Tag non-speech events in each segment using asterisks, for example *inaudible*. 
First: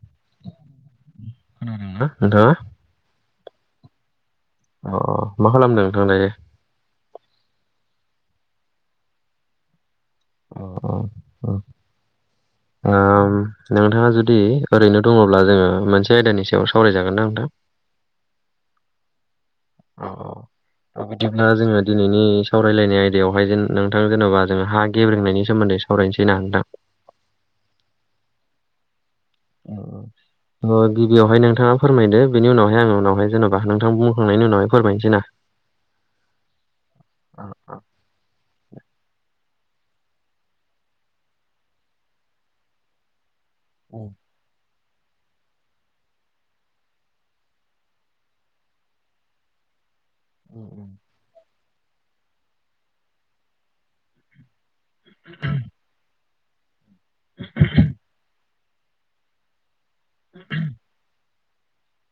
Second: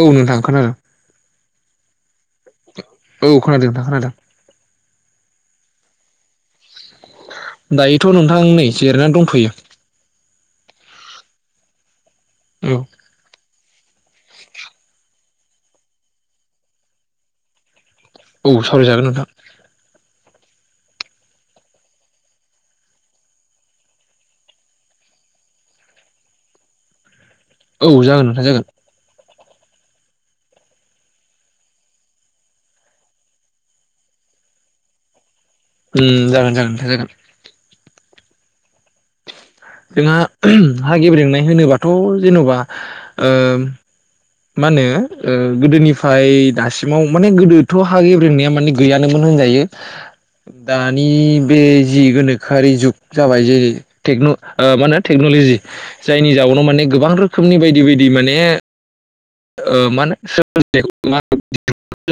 औ नोंथां खोनादों। खोनादों ना नोंथाङा? औ खानादों नोंथां खोनादों। अ मा खालामदों नोंथां दायो? दायोथ' नोंथां नै जिरायनानै दंथयो। अ अ औ आम नोंथाङा जुदि ओरैनो दङब्ला जोङो मोनसे आयदानि सायाव सावरायजागोना नोंथां? औ सावराय जागोन नोंथां। औ औ बिदिब्ला जोङो दिनैनि सावरायलायनाय आयदायावहाय जेन नोंथां जेनेबा जोंङो हा गेब्रेंनायनि सोमोन्दै सावरायनोसै ना नोंथां? औ जागोन नोंथां जागोन। औ औ। अ गिबियावहाय नोंथाङा फोरमायदो बेनि उनावहाय आं उनावहाय जेन'बा नोंथां बुंखांनायनि उनावहाय फोरमायनोसै ना? उम्म जागोन जागोन नोंथां जागोन। अ अ जोंहा हा गेब्रेंनाय होनोबाथ' जेन'बा ओ औ मा होनो? ओ गोदोनिफ्राय दासिमाव माने गोदोथ' हा ग्रेब्रेंनाया माने गैयानोमोन होनजायो। औ दानि बे जि गोनोखोआरि जुग जाबाय जे टेकन' मा होनो टेक्न'लजि जायनि जाउनाव माने गोबां रोखोमनि बायदि बायदि माने मा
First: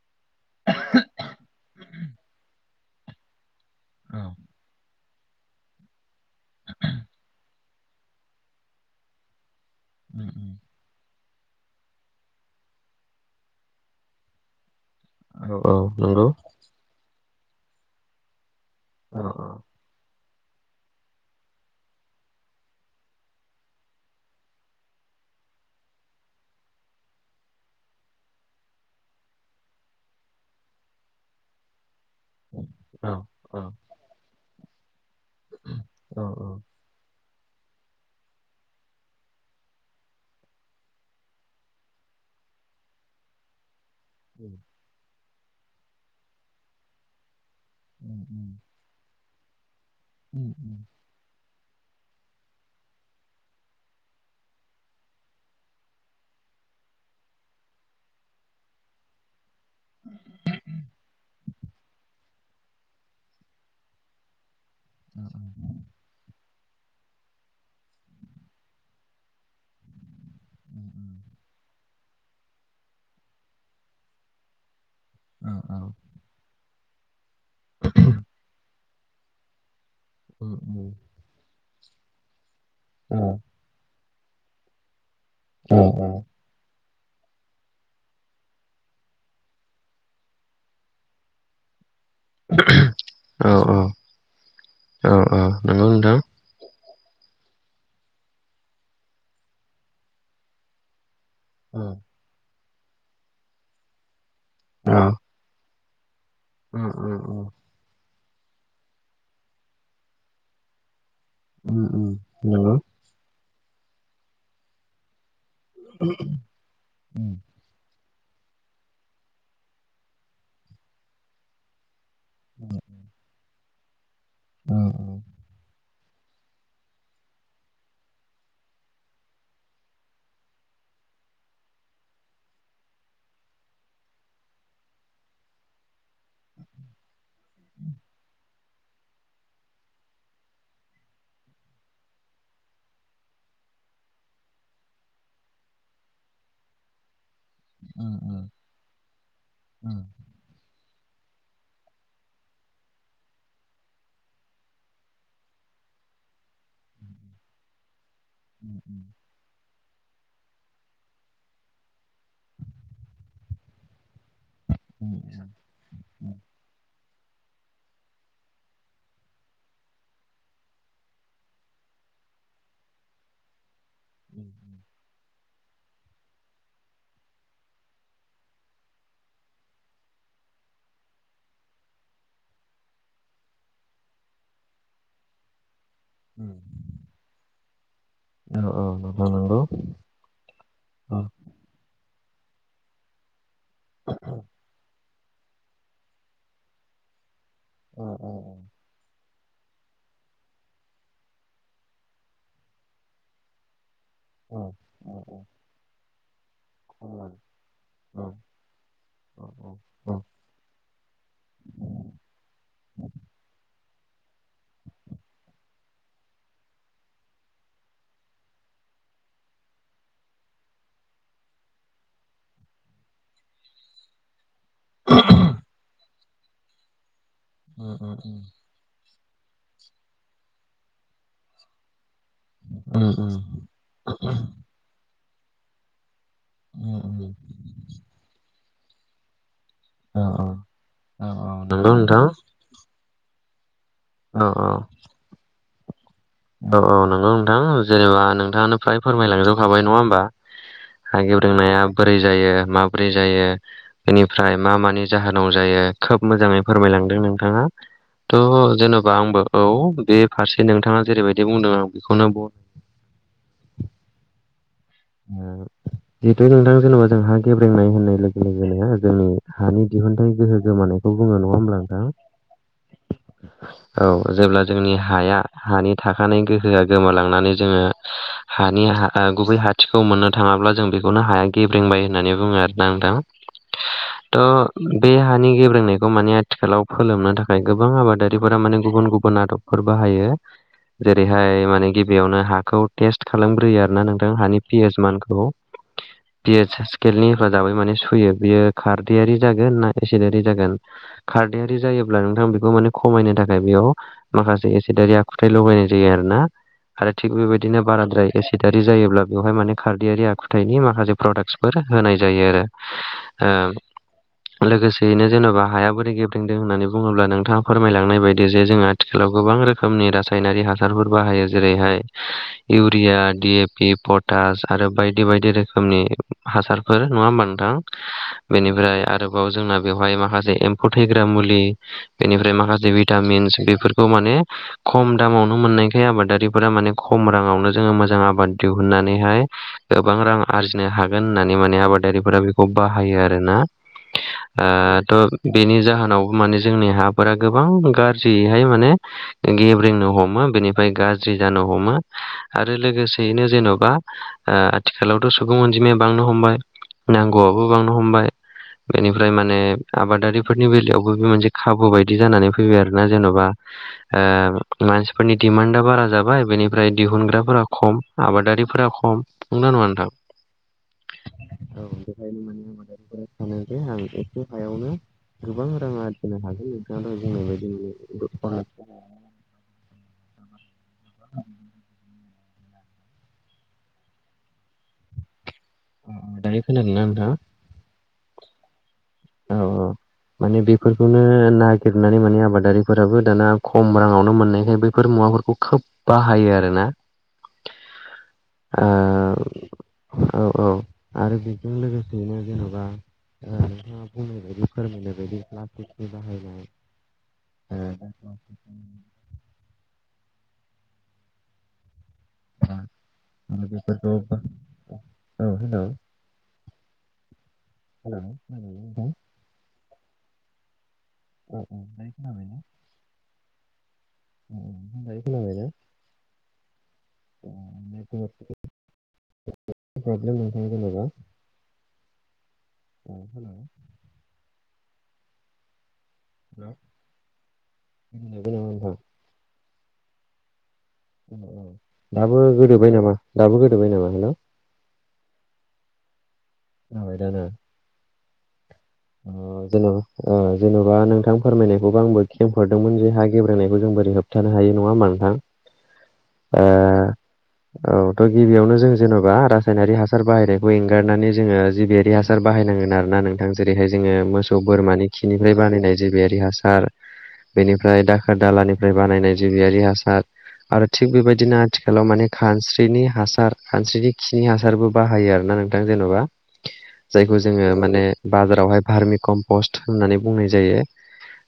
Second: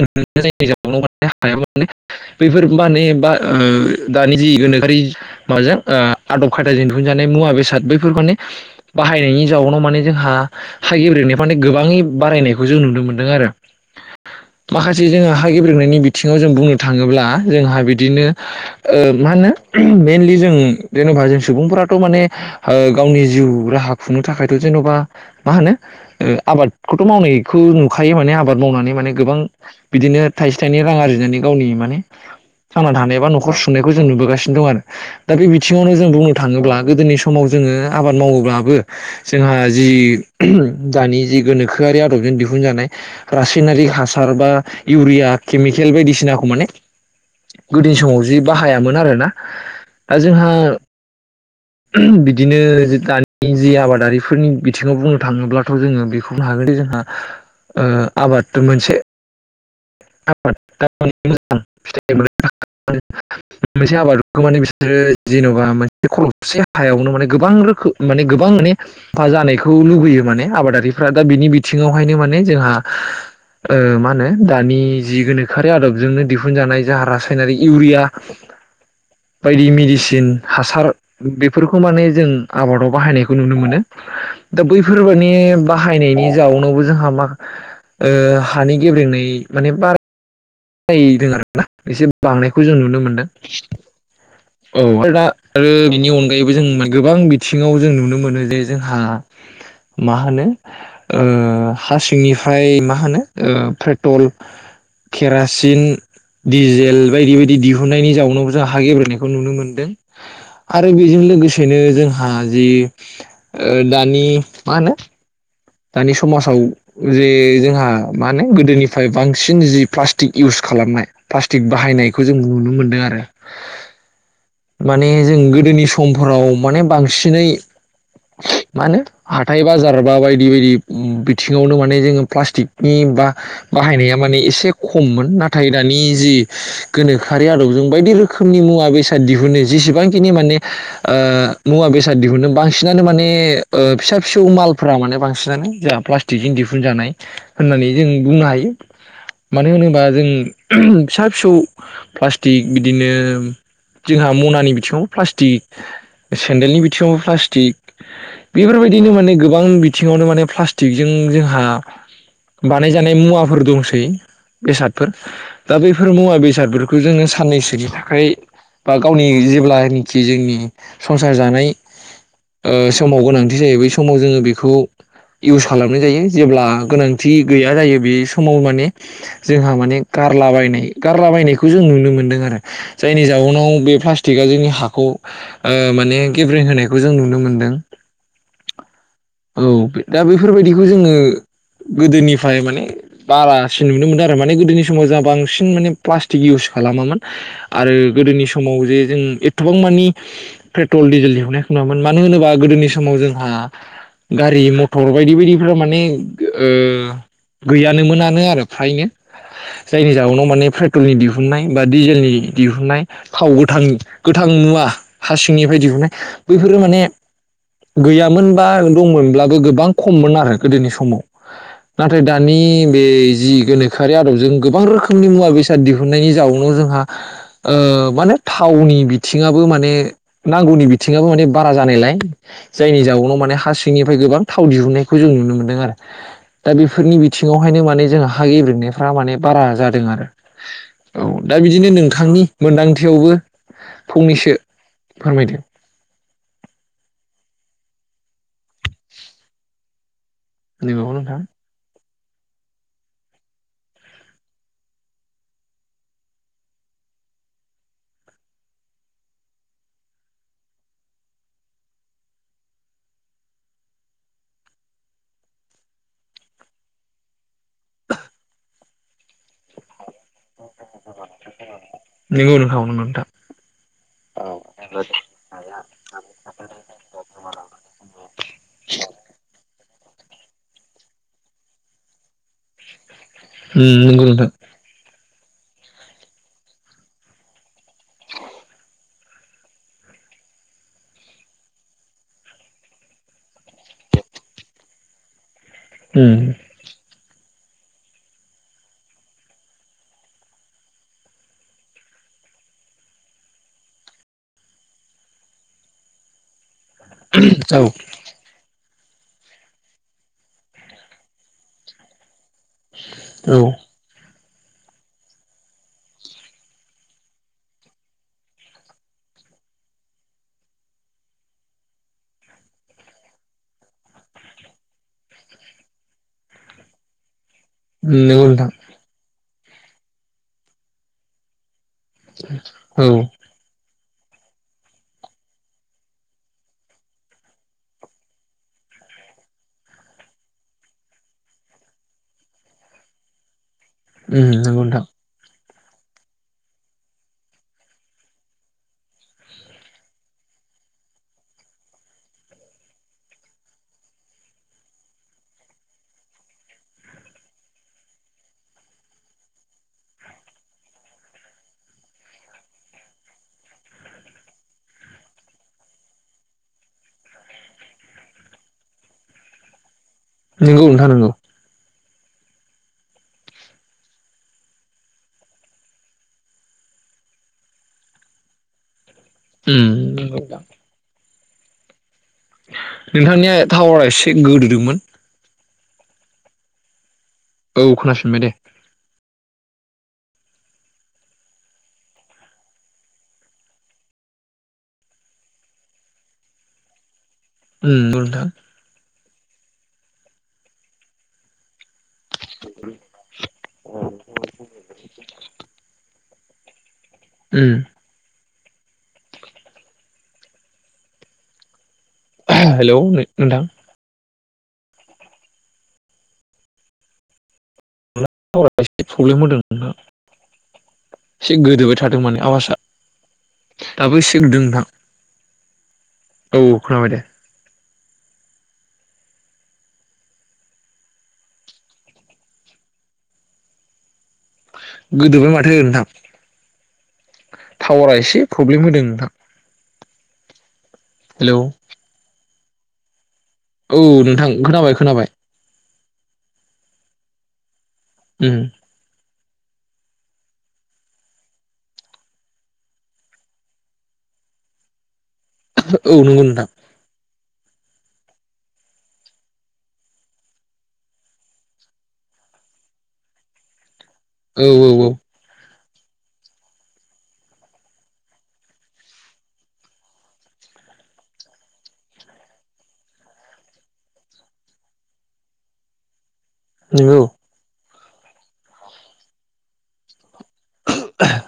होनो *unintelligible* *inaudible* हायामाने बैफोर माने बा ओ औ दानि जि गोनोखोआरि माबाजों आदब खायदाजों दिहुनजानाय मुवा बेसाद बैफोरखौ माने बाहायनायनि जाउनाव माने उम जोंहा उम हागेब्रेंनायफ्रा माने गोबाङै बारायनायखौ जों नुनो मोनदों आरो। माखासे जोङो औ हा औ गेब्रेंनायनि नंगौ बिथिङाव जों बुंनो थाङोब्ला जोंहा बिदिनो ओ औ मा होनो मेनलि जों जेनेबा जों सुबुंफोराथ' माने ओ गावनि जिउ राहा खुंनो थाखायथ' जेन'बा मा होनो ओ आबाद खौथ' मावनायखौ नुखायो माने आबाद मावनानै माने गोबां बिदिनो थाइसे थाइनै रां आरजिनानै गावनि माने थांना औ थानाय एबा न'खर औ सुंनायखौ जों नुबोगासिनो दं आरो। दा बे बिथिङावनो जों औ बुंनो औ थाङोब्ला गोदोनि स समाव जोङो आबाद मावोब्लाबो जोंहा जि दानि जि गोनोखो खोआरि आदबजों दिहुनजानाय रासायनारिक हासार बा इउरिया केमिकेल बायदिसिनाखौ माने गोदोनि उम समाव जि उम बाहायामोन आरो ना। ओ उम जोंहा उम *unintelligible* बिदिनो जि दानि जे आबादारिफोरनि बिथिङाव बुंनो थाङोब्लाथ' जोङो बेखौ मावनो हागोनदि जोंहा ओ आबाद मोनसे आबाद *unintelligible* *inaudible* मोनसे आबादखौ माने बिसोरो औ जेन'बा मोनसे खर' खसे हायावनो माने गोबां रोखोम माने गोबां माने हा जानायखौ लुुबैयो माने आबादारि फ्रा दा बिनि बिथिङावहायनो माने जोंहा ओ मा होनो दानि जि गोनोखोआरि आदबजोंनो दिहुनजानाय जा रासायनारि इउरिया बायदि मेडिसिन हासार बेफोरखौ माने जों आबादाव बाहायनायखौ नुनो मोनो। दा बैफोर माने बाहायनायनि जाउनावबो जोंहा मा ओ हानि गेब्रेंनाय माने बारा नायदों आरो ना एसे बांनायखौ जों नुनो मोनदों, औ आरो दा आरो नंगौ बेनि नोंथां अनगायैबो जों मोन गोबां बिथिङाव जों नुनो मोनो जे जोंहा मा होनो ओ हा सिंनिफ्राय मा होनो ओ पेट्रल अ केरासिन, डिजेल बायदि बायदि उम दिहुननायनि जाउन नाव जा हा गेब्रेंनायखौ नुनो मोनदों आरो बिजों लोगोसेनो उम उम जोंहा जि नंगौ ओ दानि मा होनो दानि समाजाव जे उम जोंहा माने गोदोनिफ्राय बांसिन जि प्लास्टिक इउस खालामनाय प्लास्टिक बाहायनाय खौ जों नुनो मोन्दों आरो उम माने जों गोदोनि स मफोराव माने बांसिनै मा होनो हाथाय बाजारबा बाय दि बायदि बिथिङावनो माने जोङो प्लास्टिकनि बा बाहायनाया माने एसे खममोन नाथाय दानि जि गोनोखोआरि आदबजों बायदि रोखोमनि मुवा बेसाद दिहुनो जेसेबांखिनि ओ मुवा बेसाद दिहुनो बांसिनानो माने ओ फिसा फिसौ मालफ्रा माने बां सिनानो जोंहा प्लास्टिकजों दिहुनजानाय होननानै जों उम उम बुंनो हायो। मानो उम होनोबा जों फिसा फिसौ प्लास्टिक बिदिनो जोंहा मनानि बिथिङावबो प्लास्टिक सेन्देलनि बिथिङावबो प्लास्टिक बेफोरबायदिनो माने गोबां बिथ थिङावनो माने प्लास्टिकजों जोंहा बानायजानाय मुवाफोर दंसै बेसादफोर दा बैफोर मुवा बेसादफोरखौ जोङो साननैसोनि थाखाय बा गावनि जेब्लानखि जोंनि संसार जानाय ओ समाव गोनांथि जायो बै समाव जोङो बेखौ इउस खालामनाय जायो जेब्ला गोनांथि गैया जायो बे समाव माने जोंहा माने गा गारलाबायनाय गारलाबायनायखौ जों नुनो मोनदों आरो जायनि जउनाव बे प्लाष्टिकआ जोंनि हाखौ ओ माने गेब्रेें होनायखौ जों नुनो मोनदों औ दा बेफोरबायदिखौ जोङो गोदोनिफ्राय माने बारा सिन नुनो मोनदों आरो माने गोदोनि समाव जोंहा बांसिन माने प्लास्टिक इउस खालामामोन आरो गोदोनि समाव जे जों गोबां मानि पेट्रल दिजेल दिहुनायखौ नुवामोन मानो होनोबा गोदोनि समाव जोंहा गारि मथर बायदि बायदिफोरा माने गो ओ गैयानोमोनानो आरो फ्रायनो जायनि जउनाव माने फ्रा पेट्रलनि दिहुननाय बा डिजेलनि दिहुननाय थाव गोथां गोथां मुवा हासिंनिफ्रा दि हुननाय बैफोरो माने गैयामोन बा दंमोनब्लाबो गोबां खममोन आरो गोदोनि समाव नाथाय दानि बे जि गोनोखोआरि आदबजों गोबां रोखोमनि मुवा बेसाद दिहुननायनि जाउनाव जोंहा ओ मा होनो थावनि बि बिथिङाबबो माने नांगौनि बिथिङाबो माने बारा जानायलाय जायनि जउनाव माने हा सिं निफ्राय गोबां थाव दिहुननायखौ जों नुनो मोनदों आरो। दा बेफोरनि बिथिङावहायनो माने जों हा गेब्रेंनाय फ्रा माने बारा जादों औ औ आरो। औ दा बिदिनो नंगौ नोंथां नोंथांनि मोनदांथियावबो औ फंनैसो फोरमायदो औ औ नंगौ नोंथां जेनेबा नोंथाङानो फ्राय फोरमायलांजोबखाबाय। नङा होमबा? नंगौ हा नोंथां गेब्रेंनाया बोरै जायो? माबोरै जायो? बेनिफ्राय मा मानि जाहोनाव जायो? खोब मोजाङै फोरमाय लांदों नोंथाङा त जेन'बा आंबो औ बे फारसे नोंथाङा जेरैबायदि बुंदों आं बेखौनो *unintelligible* ओ जिहेथु नोंथां जेनेबा जों हा गेब्रेंनाय होननाय लोगो लोगोनो जोंनि हानि दिहुनथाइ गोहो गोमानायखौ बुङो। नङा होमब्ला नोंथां? मोन *unintelligible* मोन दा औ जेब्ला जोंनि हाया हानि थाखानाय गोहोआ गोमालांनानै जोङो हानि हा गुबै हाथिखौ मोननो थाङाब्ला जों बेखौनो हाया गेब्रेंबाय होननानै बुङो आरोना नोंथां। नंगौ नोंथां थ' बे हा नि गेबेेंनायखौ माने आथिखालाव फोलोमनो थाखाय गोबां आबादारिफोरा माने गुबुन गुबुन आदबफोर बाहायो जेरैहाय माने गिबियावनो हाखौ टेस्ट खालामग्रो यो आरोना नोंथां हानि पि एइस मानखौ नंगौ नोंथां पि एइस *unintelligible* नि हेफाजाबायै मने सुयो बियो खारदैरि जागोन ना एसिदारि जागोन खारदैयारि जायो ब्ला नोंथां बेखौ माने खमायनो थाखाय बेयाव माखासे एसेदारि आखुथाय लगायनाय जायो आरोना। आरो थिग बेबायदिनो बाराद्राय एसिदारि जायोब्ला बेवहाय माने खारदैयारि आखुथायाइनि माखासे प्रडाक्टसफोर होनाय जायो आरो। औ लोगोसेयैनो जेन'बा हाया बोरै गेब्रेंंदों होननानै बुङोब्ला नोंथाङा फोरमायलांनाय बायदि जे जोङो आथिखालाव गो गोबां रोखोमनि रासायनारि हासारफोर बाहायो जेरैहाय urea D A P potash आरो बायदि बायदि रोखोमनि हासारफोर नङा होमबा नों थां नंगौ नोंथां बेनिफ्राय आरोबाव जोंना बेवहाय माखासे एम्फौ थैग्रा मुलि बेनिफ्राय माखासे औ भिटामिन्स बेफोर खौ माने खम दामावनो मोननायखाय आबादारिफोरा माने खम राङावनो जोङो मोजां आबाद दिहुनना नैहाय गोबां रां आरजिनो हागोन होननानै माने आबादारिफोरा बेखौ बाहायो आरोना। ओ नंगौ नोंथां थ' बेनि जाहोनावबो माने जोंनि हाफोरा गोबां गाज्रियैहाय माने गेब्रेंनो हमो बेनिफ्राय गाज्रि जानो हमो आरो लोगोसेयैनो जेन'बा ओ आथिखालावथ' सुबुं अनजिमाया बांनो हमबाय नांगौआबो बांनो हमबाय बेनिफ्राय माने आबादारिफोरनि बेलायावबो बे मोनसे खाबु बायदि जानानै फैबाय आरोना जेन'बा ओ मानसिफोरनि दिडिमान्डआ बारा जाबाय बेनिफ्राय दिहुनग्राफोरा खम आबादारिफोरा ख म नंना नङा नोंथां? नंगौ नोंथां नंगौ औ बेखायनो माने आदारिफोरा सानो जे आं एसे हायावनो गोबां रां आरजिनो हागोन नोंथाङा दहाय बुंनाय बायदि माने *unintelligible* उम नोगौ नोंथां नोंथांनिया थावरा एसे गोदोदोंमोन दायो खोनादों ना नोंथां? औ खोनाफिनबाय दे। औ औ माने बेफोरखौनो नागिरनानै माने आबादारिफोराबो दाना खम राङावनो मोननायखाय बैफोर मुवाफोरखौ खोब बाहायो आरोना। उम नोंगौ नोंथां। ओ औ औ आरो बेजों लोगोसेयैनो जेन'बा ओ नाय बायदि फोरमायनाय बायदि प्लास्टिकनि बाहायनाय उम ओ हेलौ नोंथां आरो बेफोरखौ औ हेल' खोनादोंना टावारा नोंथां? एसे प्रब्लेम होदों नोंथां। औ एसे औ गोदोबाय दायो थादों माने खोनाबायना? औ आवासा। दायो खोनाबायना? औ खोनाबाय दे। *unintelligible* जेनेबा औ हेल' गोदोबाय माथो नोंथां टावारा एसे प्रब्लेम होदों नोंथां। हेलौ *unintelligible* औ दाबो गोदोबबाय नामा दाबो गोदोबाय औ नामा हेल' नोंथां खोनाबाय खोनाबाय जाबायदा ना? उम ओ जोंङो ओ जेन'बा नोंथां फोरमायनायखौबो आंबो खेंफोरदोंमोन जे हा गेब्रेंनायखो जों बोरै होबथानो हायो नङा होबामा नोंथां? औ नोंगौ नोंथां। औ थ' गिबियावनो जों जेन'बा रासायनारि हासार बाहायनायखौ एंगारनानै जोङो जिबियारि हासार बाहायनांगोन आरोना नोंथां जेरैहाय जोङो मोसौ औ औ बोरमानि औ खिनिफ्राय बानायनाय जेबाययारि हासार बेनिफ्राय दाखोर दालानिफ्राय बानायनाय जिबियारि हासार आरो थिग बेबायदिनो आथिखालाव माने खानस्रिनि हासार खानस्रिनि खिनि हासारबो बाहायो आरो ना। ना नोंथां जेनेबा नंगौ जायखौ जोंङो माने फारमिखनफस बुंनाय जायो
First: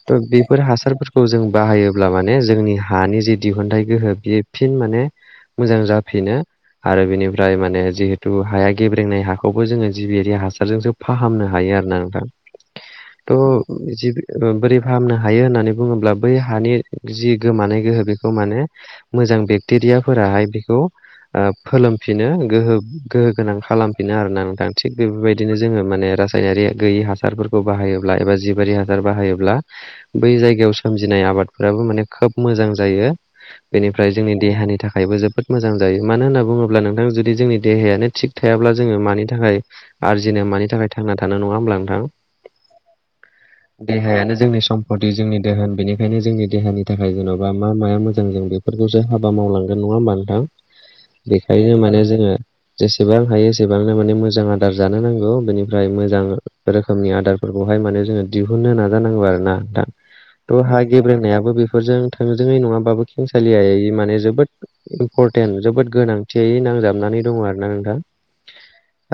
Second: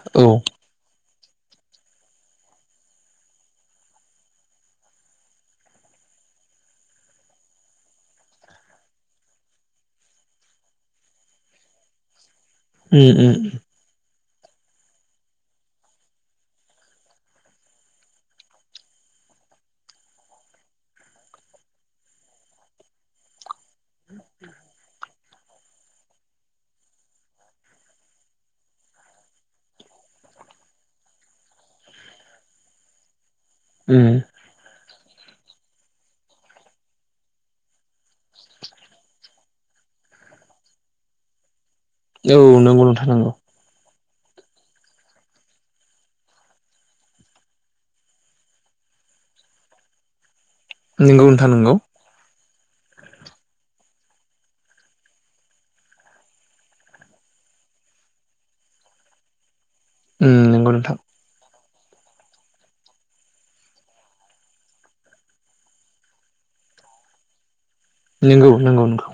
त' औ बेफोर हासारफोर। खौ जों बाहायोब्ला माने जोंनि हानि जे दिहुनथाइ गोहो बेयो फिन माने मोजां जाफिनो आरो बेनिफ्राय माने जिहेतु हाया गेब्रेंनाय हाखौबो जोङो जिबियारि हासारजोंसो फाहामनो। हायो आरो नोंथां उम उम थ' जिबि बोरै फाहामनो हायो होननानै बुङोब्ला बै हानि जि गोमानाय गोहो बेखौ माने मो मोजां बेक्टेरिया फोराहाय बेखौ ओ फोलोमफिनो गो गोहो गोनां खालामफिनो आरोना नोंथां थिग बेबायदिनो जोङो माने रा गैयि हासारफोरखौ बाहायोब्ला एबा जिबारि हासार बाहायोब्ला बै जायगायाव सोमजिनाय आबादफोराबो माने खोब मोजां जायो उम बेनिफ्राय जोंनि देहानि था खायबो जोबोद मोजां जायो मानो होनना बुङोब्ला नोंथां जुदि जोंनि देहायानो थिग थायाब्ला जोङो मानि थाखाय आरजिनो मानि थाखाय थांना थानो नङा होमब्ला नों औ नोंगौ नोंथां नंगौ। देहायानो जोंनि सम्पति जोंनि दोहोन बेनिखायनो जोंनि देहानि थाखाय जेन'बा मा माया मोजां जों बेफोरखौ सो हाबा मावलांगोन नङा होमबा नोंथां नंगौ नोंथां नंगौ बेखायनो माने जोङो जेसेबां हायो एसेबांनो माने मोजां आदार जानो नांगौ बेनि फ्राय मोजां रोखोमनि आदारफोरखौहाय माने जोङो दिहुननो नाजानांगौ आरो ना दा। उम थ नंगौ हा नोंथां ग्रेंनायाबो बे बेजों थोंजोङै नङाबो खेंसालियै माने जोबोद इम्परटेन्ट जोबोद गोनांथियै नांजाबनानै दङ आरो ना नों नंगौ नंगौ नंगौ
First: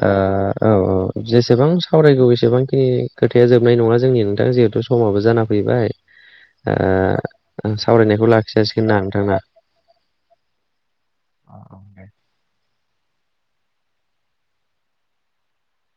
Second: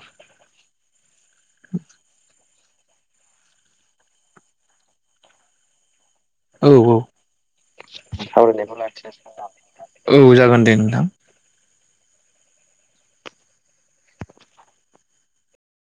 औ औ जेसेबां सावरायगौ बेसेबां ए खोथाया जोबनाय नङा जोंनि नोंथां जिहेथु समाबो जाना फैबाय औ औ ओ सावरायनायखौ लाखिजासिगोन ना नोंथां ना। औ जागोन दे नोंथां। औ दे।